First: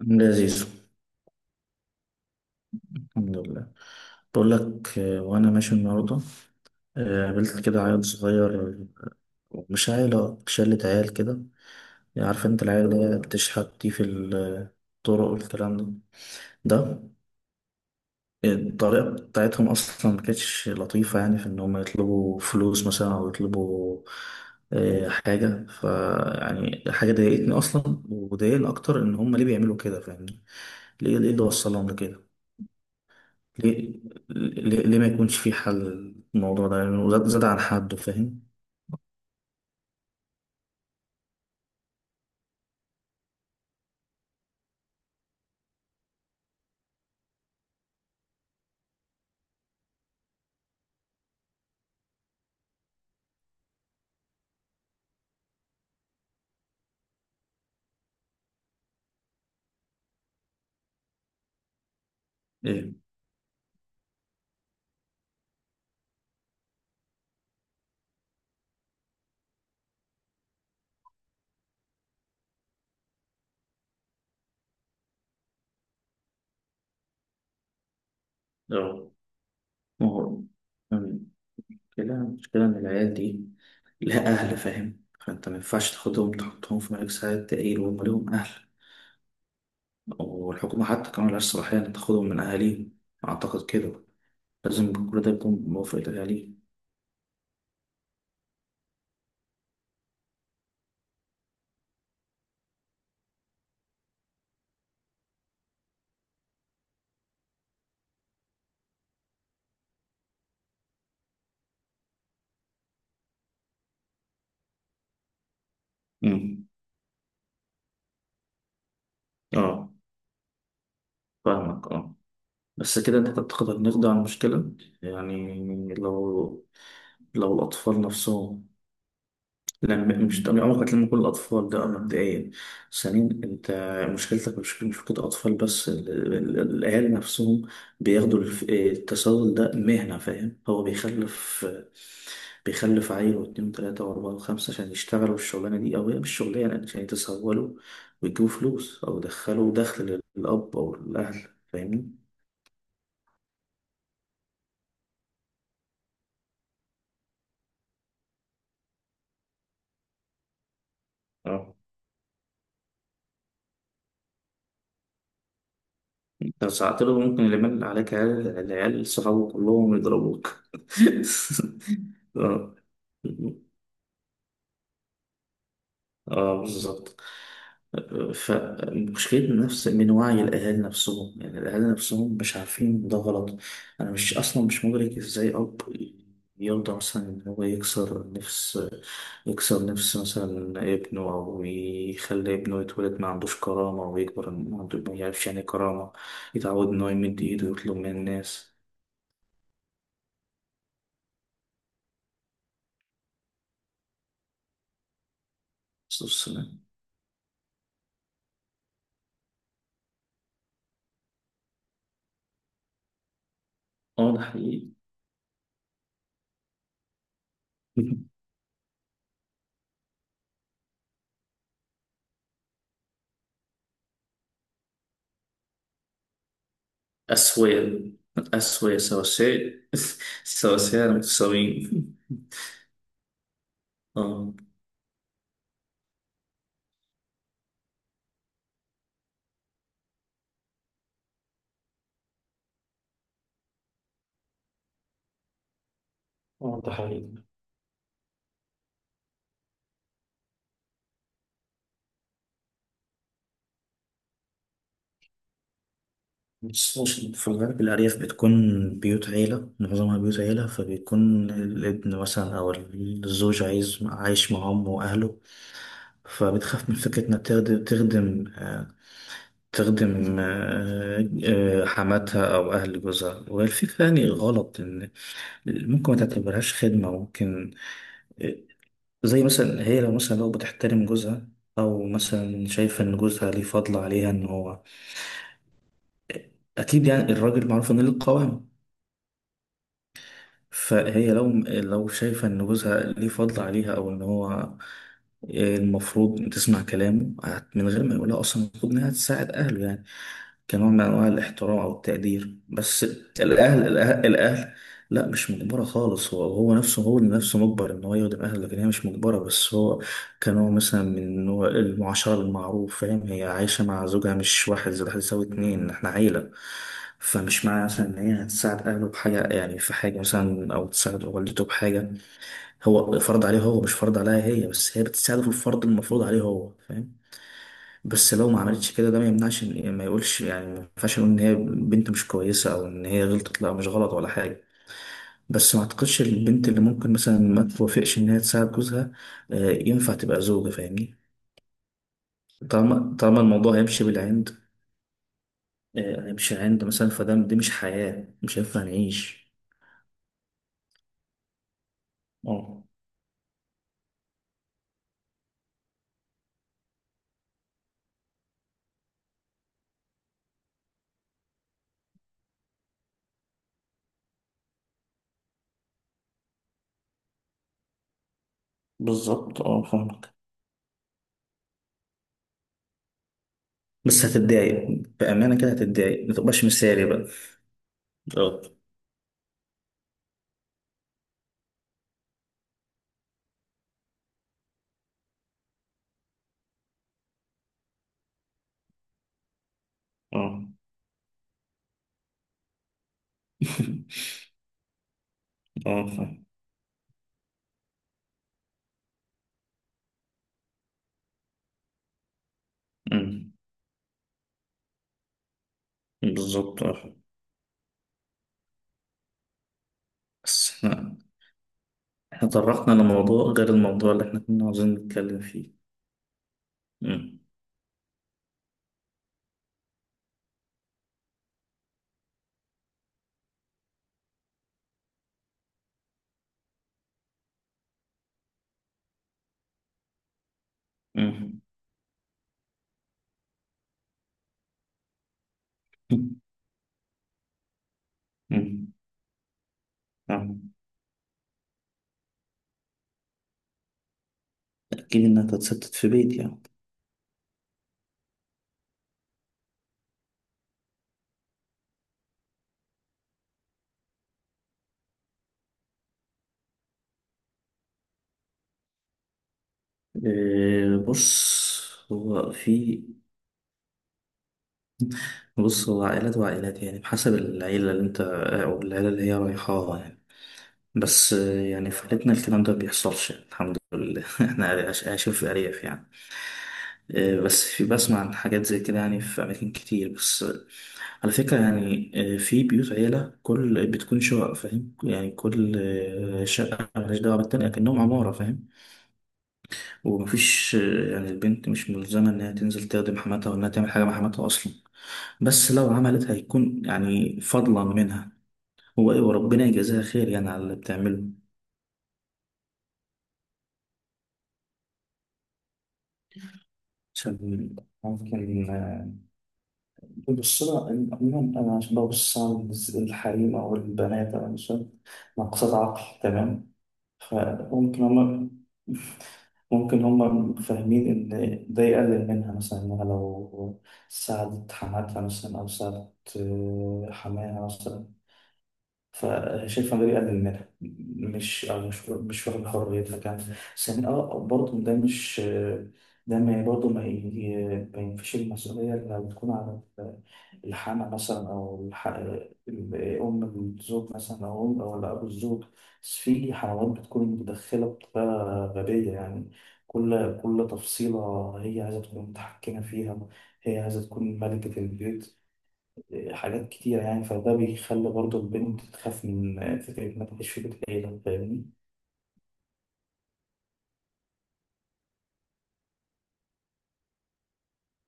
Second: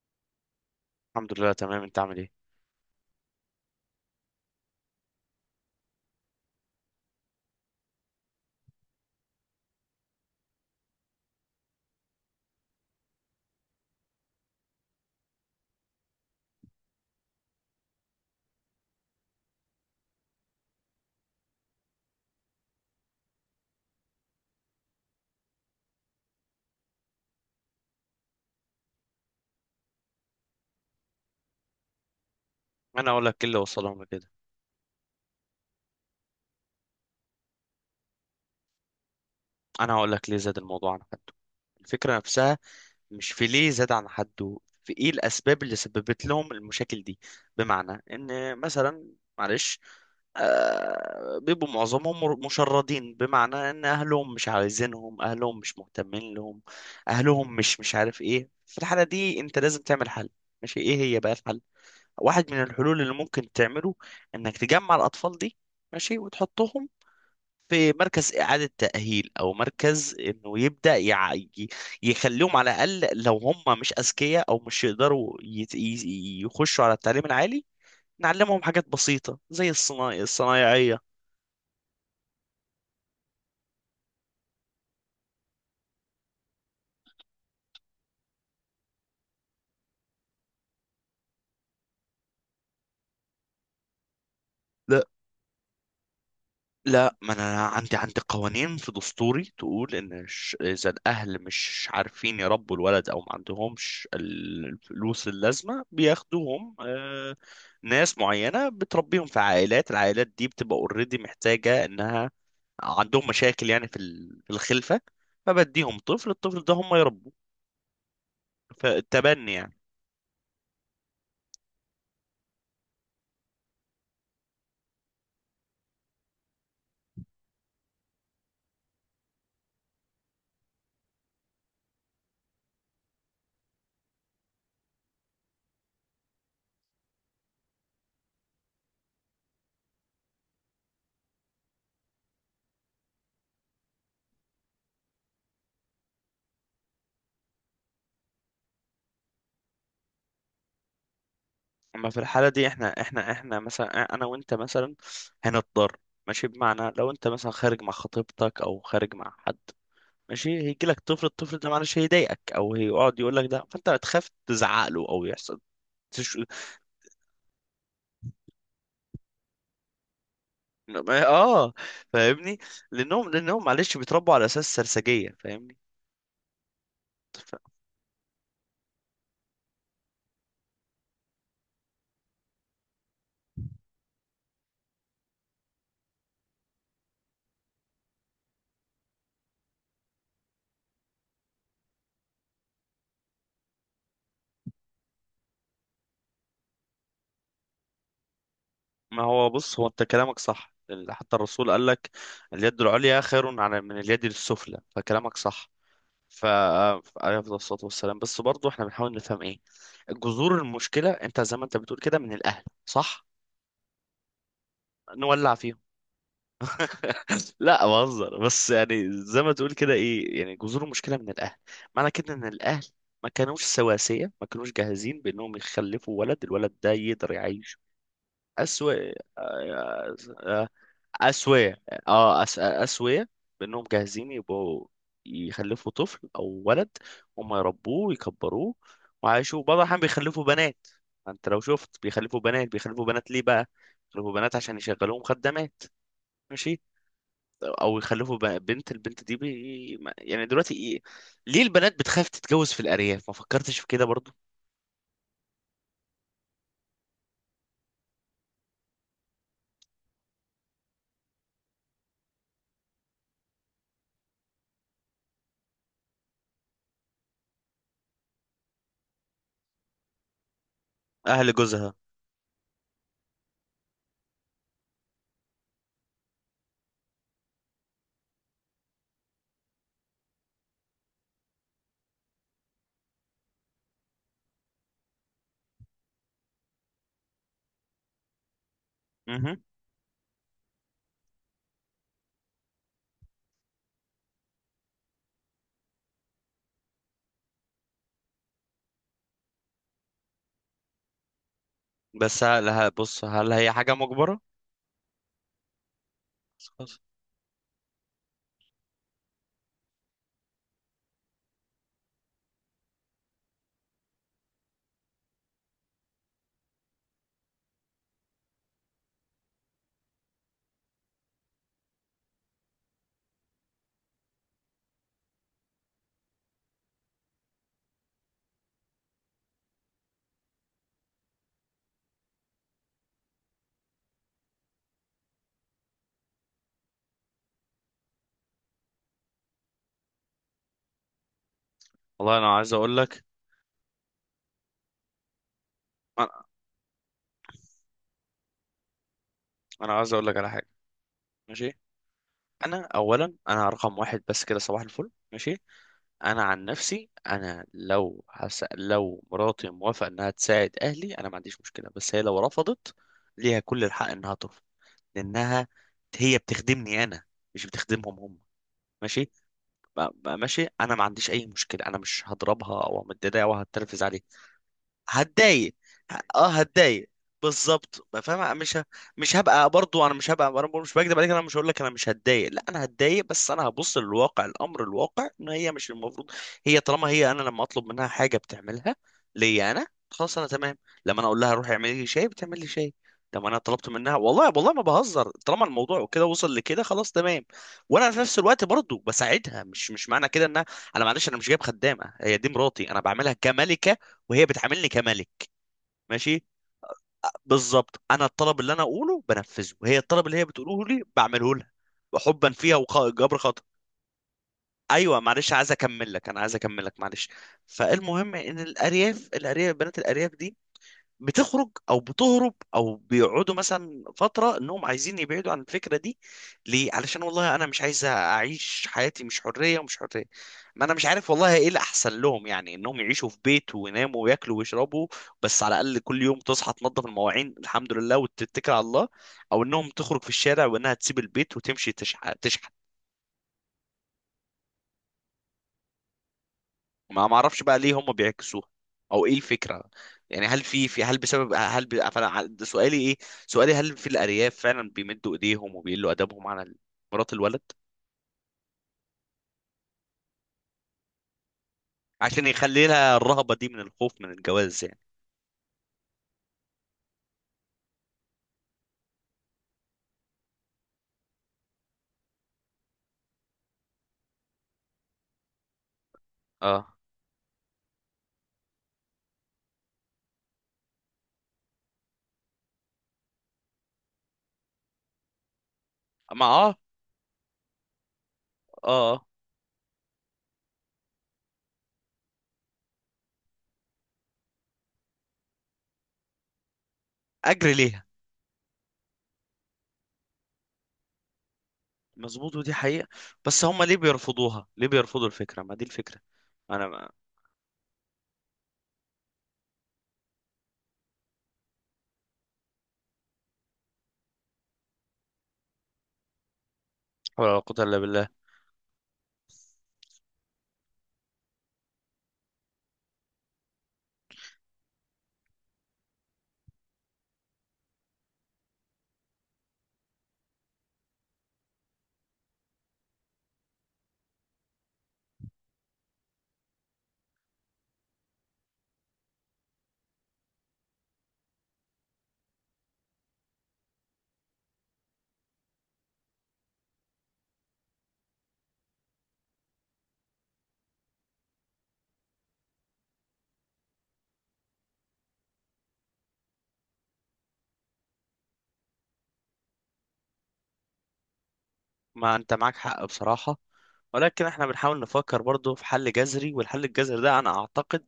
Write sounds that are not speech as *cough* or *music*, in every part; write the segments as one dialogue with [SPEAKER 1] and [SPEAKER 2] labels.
[SPEAKER 1] لذيذ.
[SPEAKER 2] الحمد لله، تمام. انت عامل ايه؟
[SPEAKER 1] الحمد لله. بقول لك، وانا ماشي النهارده. قابلت كده عيل صغير، مش عيلة، شلة عيال كده. يعني عارف انت العيال اللي هي بتشحت دي في الطرق والكلام ده. ده الطريقة بتاعتهم أصلا ما كانتش لطيفة، يعني في إن هم يطلبوا فلوس مثلا أو يطلبوا حاجة، يعني حاجة ضايقتني أصلا، وضايقني أكتر إن هم ليه بيعملوا كده، فاهمني؟ ليه اللي وصلهم لكده؟
[SPEAKER 2] انا اقول لك ايه اللي
[SPEAKER 1] ليه,
[SPEAKER 2] وصلهم لكده.
[SPEAKER 1] ليه ما يكونش في حل للموضوع ده؟ يعني زاد عن حده، فاهم؟
[SPEAKER 2] انا هقول لك ليه زاد الموضوع عن حده. الفكره نفسها مش في ليه زاد عن حده، في ايه الاسباب اللي سببت لهم المشاكل دي؟ بمعنى ان مثلا، معلش، بيبقوا معظمهم مشردين، بمعنى ان اهلهم مش عايزينهم، اهلهم مش مهتمين لهم، اهلهم مش عارف ايه. في الحاله دي انت لازم تعمل حل. ماشي، ايه هي بقى الحل؟ واحد من
[SPEAKER 1] ايه.
[SPEAKER 2] الحلول اللي ممكن تعمله انك تجمع الاطفال دي، ماشي، وتحطهم في مركز إعادة تأهيل أو مركز إنه يبدأ يخليهم، على الأقل لو هم مش أذكياء أو مش يقدروا يخشوا على التعليم العالي، نعلمهم حاجات
[SPEAKER 1] اه.
[SPEAKER 2] بسيطة زي
[SPEAKER 1] ما
[SPEAKER 2] الصناعي،
[SPEAKER 1] هو
[SPEAKER 2] الصنايعية.
[SPEAKER 1] المشكلة المشكلة إن العيال دي لها أهل، فاهم؟ فأنت ما ينفعش تاخدهم تحطهم في ملك سعادة تقيل وهم ليهم أهل. والحكومة حتى كمان ملهاش صلاحية إن تاخدهم من أهاليهم، أعتقد كده. لازم كل ده يكون بموافقة أهاليهم.
[SPEAKER 2] لا، ما انا عندي قوانين في دستوري تقول ان، اذا الاهل مش عارفين يربوا الولد او ما عندهمش الفلوس اللازمه، بياخدوهم. ناس معينه بتربيهم في عائلات، العائلات دي بتبقى اوريدي، محتاجه انها، عندهم مشاكل يعني في الخلفه، فبديهم طفل، الطفل
[SPEAKER 1] أمم.
[SPEAKER 2] ده هم يربوه. فالتبني يعني.
[SPEAKER 1] اه، فاهمك. اه، بس كده أنت تعتقد هنقضي على المشكلة؟ يعني، لو لو الأطفال نفسهم، لما مش طبيعي عمرك ما تلم كل الأطفال ده مبدئيا. ثانيا أنت مشكلتك مش مشكلة أطفال بس، الأهالي نفسهم بياخدوا التسول ده مهنة، فاهم؟ هو بيخلف عيل واتنين وتلاتة وأربعة وخمسة عشان يشتغلوا الشغلانة دي، أو هي مش شغلانة يعني، عشان يتسولوا ويجيبوا فلوس أو يدخلوا دخل للأب أو الأهل،
[SPEAKER 2] اما
[SPEAKER 1] فاهمني؟
[SPEAKER 2] في الحاله دي احنا مثلا، انا وانت مثلا، هنضطر، ماشي. بمعنى لو انت مثلا خارج مع خطيبتك او خارج مع حد، ماشي، هيجي لك طفل، الطفل ده
[SPEAKER 1] اه.
[SPEAKER 2] معلش هيضايقك او هيقعد يقول لك ده، فانت هتخاف تزعق له او يحصل تش...
[SPEAKER 1] لو ساعات له ممكن اللي مل عليك العيال صحابه كلهم يضربوك.
[SPEAKER 2] اه،
[SPEAKER 1] *laughs*
[SPEAKER 2] فاهمني.
[SPEAKER 1] اه.
[SPEAKER 2] لانهم معلش بيتربوا على اساس سرسجية، فاهمني.
[SPEAKER 1] اه، بالظبط.
[SPEAKER 2] ف-
[SPEAKER 1] فمشكلة نفس من وعي الأهالي نفسهم، يعني الأهالي نفسهم مش عارفين ده غلط. أنا مش أصلا مش مدرك إزاي أب يرضى مثلا إن هو يكسر نفس، يكسر نفس مثلا ابنه، أو يخلي ابنه يتولد ما عندوش كرامة ويكبر ما عنده ما يعرفش يعني إيه كرامة، يتعود إن هو يمد إيده ويطلب من الناس.
[SPEAKER 2] ما هو بص، هو انت كلامك صح، لأن حتى الرسول قال لك: اليد العليا خير على من اليد السفلى، فكلامك صح.
[SPEAKER 1] بس
[SPEAKER 2] ف
[SPEAKER 1] بس-
[SPEAKER 2] عليه أفضل الصلاة والسلام، بس برضه احنا بنحاول نفهم ايه جذور المشكلة. انت زي ما انت بتقول كده، من الاهل، صح؟
[SPEAKER 1] اه، ده حقيقي.
[SPEAKER 2] نولع فيهم، لا
[SPEAKER 1] *laughs*
[SPEAKER 2] بهزر، بس يعني زي ما تقول كده، ايه يعني جذور المشكله من الاهل؟ معنى كده ان الاهل ما كانوش سواسيه، ما كانوش جاهزين بانهم يخلفوا ولد، الولد ده يقدر يعيش.
[SPEAKER 1] أسوية.
[SPEAKER 2] اسوية،
[SPEAKER 1] سواسية. *laughs* سواسية،
[SPEAKER 2] اسوية، اه،
[SPEAKER 1] متساويين.
[SPEAKER 2] اسوية، بانهم جاهزين
[SPEAKER 1] اه.
[SPEAKER 2] يبقوا يخلفوا طفل او ولد، هم يربوه ويكبروه وعايشوه. بعض الاحيان بيخلفوا بنات، انت لو شفت بيخلفوا بنات. بيخلفوا بنات ليه بقى؟ بيخلفوا بنات عشان يشغلوهم خدامات،
[SPEAKER 1] اه،
[SPEAKER 2] ماشي،
[SPEAKER 1] ده حقيقي.
[SPEAKER 2] او يخلفوا بنت، البنت دي بي... ما- يعني دلوقتي إيه؟ ليه البنات بتخاف تتجوز في الارياف؟ ما فكرتش في كده برضو؟
[SPEAKER 1] بس بص، في الغالب الأرياف بتكون بيوت عيلة، معظمها بيوت عيلة، فبيكون الابن مثلا أو الزوج عايز عايش مع أمه وأهله، فبتخاف من فكرة إنها تخدم تخدم آه، تخدم آه،
[SPEAKER 2] اهل
[SPEAKER 1] آه،
[SPEAKER 2] جوزها.
[SPEAKER 1] حماتها أو أهل جوزها، والفكرة يعني غلط. إن ممكن ما تعتبرهاش خدمة، ممكن آه، زي مثلا هي لو بتحترم جوزها، أو مثلا شايفة إن جوزها ليه فضل عليها، إن هو أكيد يعني، الراجل معروف إنه ليه القوام.
[SPEAKER 2] مهم.
[SPEAKER 1] فهي لو شايفة إن جوزها ليه فضل عليها، أو إن هو المفروض تسمع كلامه، من غير ما يقولها أصلا المفروض إنها تساعد أهله، يعني كنوع من أنواع الاحترام أو
[SPEAKER 2] بس
[SPEAKER 1] التقدير بس.
[SPEAKER 2] بص، هل هي حاجه مجبره؟
[SPEAKER 1] الأهل، لا، مش مجبرة خالص. هو
[SPEAKER 2] خلاص.
[SPEAKER 1] نفسه، هو اللي نفسه مجبر إن هو يخدم أهله، لكن هي مش مجبرة. بس هو كان هو مثلا من نوع المعاشرة بالمعروف، فاهم؟ هي عايشة مع زوجها، مش واحد زائد واحد يساوي اتنين، احنا عيلة. فمش معنى مثلا إن هي هتساعد أهله بحاجة، يعني في حاجة مثلا أو تساعد والدته بحاجة، هو فرض عليه، هو مش فرض عليها هي، بس هي بتساعده في الفرض المفروض عليه هو، فاهم؟ بس لو ما عملتش كده، ده ما يمنعش يعني ما يقولش، يعني ما ينفعش نقول إن هي بنت مش كويسة، أو إن هي غلطت، لا، مش غلط ولا حاجة. بس ما أعتقدش البنت اللي ممكن مثلا ما توافقش إن هي تساعد جوزها ينفع تبقى زوجة، فاهمني؟
[SPEAKER 2] والله انا عايز اقول
[SPEAKER 1] طالما
[SPEAKER 2] لك،
[SPEAKER 1] طالما الموضوع هيمشي بالعند،
[SPEAKER 2] انا
[SPEAKER 1] هيمشي عند مثلا، فده دي مش حياة، مش هينفع نعيش.
[SPEAKER 2] أنا عايز اقول لك على حاجه، ماشي.
[SPEAKER 1] اه،
[SPEAKER 2] انا اولا، انا رقم واحد بس كده، صباح الفل، ماشي. انا عن نفسي انا، لو مراتي موافقه انها تساعد اهلي انا ما عنديش مشكله، بس هي لو رفضت، ليها كل الحق انها ترفض، لانها هي بتخدمني انا، مش بتخدمهم هم، ماشي.
[SPEAKER 1] بالظبط. اه،
[SPEAKER 2] بقى
[SPEAKER 1] فاهمك.
[SPEAKER 2] بقى ماشي، انا ما عنديش اي مشكله، انا مش هضربها او امددها او هتنرفز عليها.
[SPEAKER 1] بس هتتضايق، بأمانة كده
[SPEAKER 2] هتضايق،
[SPEAKER 1] هتتضايق، ما
[SPEAKER 2] اه،
[SPEAKER 1] تبقاش مثالي
[SPEAKER 2] هتضايق،
[SPEAKER 1] بقى.
[SPEAKER 2] بالظبط. ما فاهم،
[SPEAKER 1] بالظبط،
[SPEAKER 2] مش هبقى برضو، انا مش هبقى، انا برضو مش بكذب عليك، انا مش هقول لك انا مش هتضايق، لا انا هتضايق، بس انا هبص للواقع، الامر الواقع ان هي مش المفروض. هي طالما هي انا لما اطلب منها حاجه بتعملها ليا انا، خلاص انا
[SPEAKER 1] اه.
[SPEAKER 2] تمام. لما انا اقول لها روحي اعملي لي شاي، بتعمل لي شاي. طب انا طلبت منها،
[SPEAKER 1] *laughs*
[SPEAKER 2] والله والله ما بهزر، طالما الموضوع
[SPEAKER 1] اه،
[SPEAKER 2] كده
[SPEAKER 1] فاهم.
[SPEAKER 2] وصل لكده، خلاص تمام. وانا في نفس الوقت برضو بساعدها، مش معنى كده انها، انا معلش انا مش جايب خدامه، هي دي مراتي، انا بعملها
[SPEAKER 1] أمم.
[SPEAKER 2] كملكه وهي بتعاملني كملك، ماشي،
[SPEAKER 1] بالظبط، اه.
[SPEAKER 2] بالظبط. انا الطلب اللي انا اقوله بنفذه، وهي الطلب اللي هي
[SPEAKER 1] بس
[SPEAKER 2] بتقوله لي
[SPEAKER 1] احنا
[SPEAKER 2] بعمله لها
[SPEAKER 1] احنا
[SPEAKER 2] حبا فيها
[SPEAKER 1] طرقنا
[SPEAKER 2] وجبر
[SPEAKER 1] لموضوع
[SPEAKER 2] خطأ.
[SPEAKER 1] غير الموضوع اللي احنا كنا عاوزين
[SPEAKER 2] ايوه،
[SPEAKER 1] نتكلم
[SPEAKER 2] معلش، عايز
[SPEAKER 1] فيه.
[SPEAKER 2] اكمل لك، انا عايز اكمل لك، معلش.
[SPEAKER 1] أمم.
[SPEAKER 2] فالمهم ان الارياف، بنات الارياف دي بتخرج او بتهرب او بيقعدوا مثلا فتره انهم عايزين يبعدوا عن الفكره دي. ليه؟ علشان والله انا مش عايز اعيش حياتي مش حريه، ومش حريه. ما انا مش عارف والله
[SPEAKER 1] أمم.
[SPEAKER 2] ايه الاحسن لهم، يعني انهم يعيشوا في بيت ويناموا وياكلوا ويشربوا، بس على الاقل كل يوم تصحى تنظف المواعين الحمد لله وتتكل على
[SPEAKER 1] أمم.
[SPEAKER 2] الله، او انهم تخرج في الشارع
[SPEAKER 1] فاهم.
[SPEAKER 2] وانها تسيب البيت وتمشي تشحت.
[SPEAKER 1] أكيد إنها تتستت في بيت، يعني.
[SPEAKER 2] ما اعرفش بقى ليه هم بيعكسوها، او ايه الفكره؟ يعني هل في، هل بسبب، هل فانا ده سؤالي، ايه سؤالي؟ هل في الارياف فعلا بيمدوا ايديهم وبيقلوا ادبهم على مرات الولد،
[SPEAKER 1] إيه بص
[SPEAKER 2] عشان
[SPEAKER 1] هو
[SPEAKER 2] يخلي
[SPEAKER 1] في
[SPEAKER 2] لها الرهبه دي من الخوف من الجواز يعني؟
[SPEAKER 1] بص، هو عائلات وعائلات، يعني بحسب العيلة اللي انت، او العيلة اللي هي رايحاها يعني. بس يعني في عيلتنا الكلام ده بيحصلش يعني، الحمد لله. *laughs* احنا عايشين في ارياف يعني.
[SPEAKER 2] اه،
[SPEAKER 1] بس في، بسمع عن حاجات زي كده يعني في اماكن كتير، بس على فكرة يعني، في بيوت عيلة، كل بتكون شقق، فاهم يعني؟ كل
[SPEAKER 2] ما، اه،
[SPEAKER 1] شقة مالهاش دعوة بالتانية، كأنهم عمارة، فاهم؟
[SPEAKER 2] اه،
[SPEAKER 1] ومفيش يعني، البنت مش ملزمة إنها تنزل تخدم حماتها، وإنها تعمل حاجة مع حماتها أصلا، بس لو عملت هيكون يعني
[SPEAKER 2] اجري
[SPEAKER 1] فضلا
[SPEAKER 2] ليها،
[SPEAKER 1] منها. هو إيه، وربنا يجازيها خير يعني على اللي بتعمله.
[SPEAKER 2] مظبوط، ودي حقيقه. بس هم ليه بيرفضوها؟ ليه بيرفضوا الفكره؟ ما دي الفكره، انا ما،
[SPEAKER 1] عشان ممكن بص لها عموما أنا عشان ببص على الحريم أو البنات أو النساء ناقصات عقل، تمام؟
[SPEAKER 2] ولا قوه الا
[SPEAKER 1] فممكن
[SPEAKER 2] بالله.
[SPEAKER 1] هما، ممكن هما فاهمين إن ده يقلل منها مثلا، إنها لو ساعدت حماتها مثلا، أو ساعدت حماها مثلا، فشايف فان داير يقلل منها، مش أو مش واخد حريتها كمان. ثانيا اه، برضه ده مش، ده ما برضه ما ينفيش المسؤولية لو تكون على الحامة مثلا، أو أم الزوج مثلا، أو أم أو أبو الزوج. بس في حموات بتكون متدخلة بطريقة غبية يعني، كل تفصيلة هي عايزة تكون متحكمة فيها، هي عايزة تكون ملكة البيت، حاجات كتير يعني، فده بيخلي برضه البنت تخاف من فكرة إنها تعيش في بيت عيلة، فاهمني؟
[SPEAKER 2] ما انت معاك حق بصراحة، ولكن احنا بنحاول نفكر برضو في حل جذري، والحل الجذري ده انا اعتقد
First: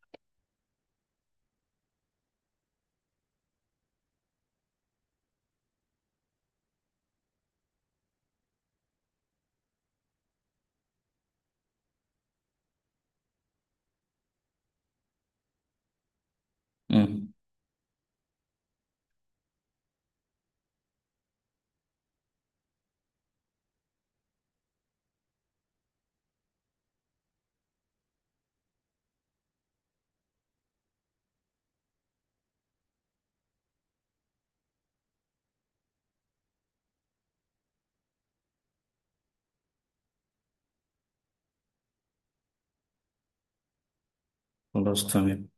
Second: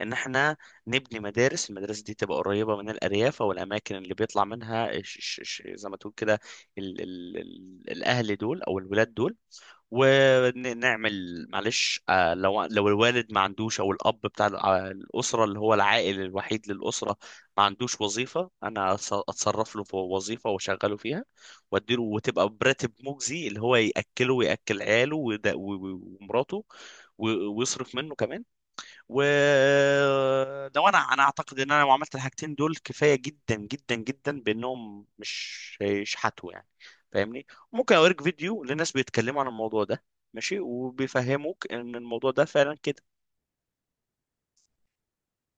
[SPEAKER 2] ان احنا نبني مدارس، المدارس دي تبقى قريبة من الارياف او الاماكن اللي بيطلع منها، ش ش ش زي ما تقول كده، ال ال ال الاهل دول او الولاد دول، ونعمل معلش، لو الوالد ما عندوش او الاب بتاع الاسره اللي هو العائل الوحيد للاسره، ما عندوش وظيفه، انا اتصرف له في وظيفه واشغله فيها، واديله وتبقى براتب مجزي اللي هو ياكله وياكل عياله ومراته، ويصرف منه كمان. ولو انا اعتقد ان انا لو عملت الحاجتين دول، كفايه جدا جدا جدا بانهم مش هيشحتوا يعني، فاهمني. ممكن اوريك فيديو لناس بيتكلموا عن الموضوع ده، ماشي، وبيفهموك ان الموضوع ده فعلا كده.
[SPEAKER 1] خلاص، تمام.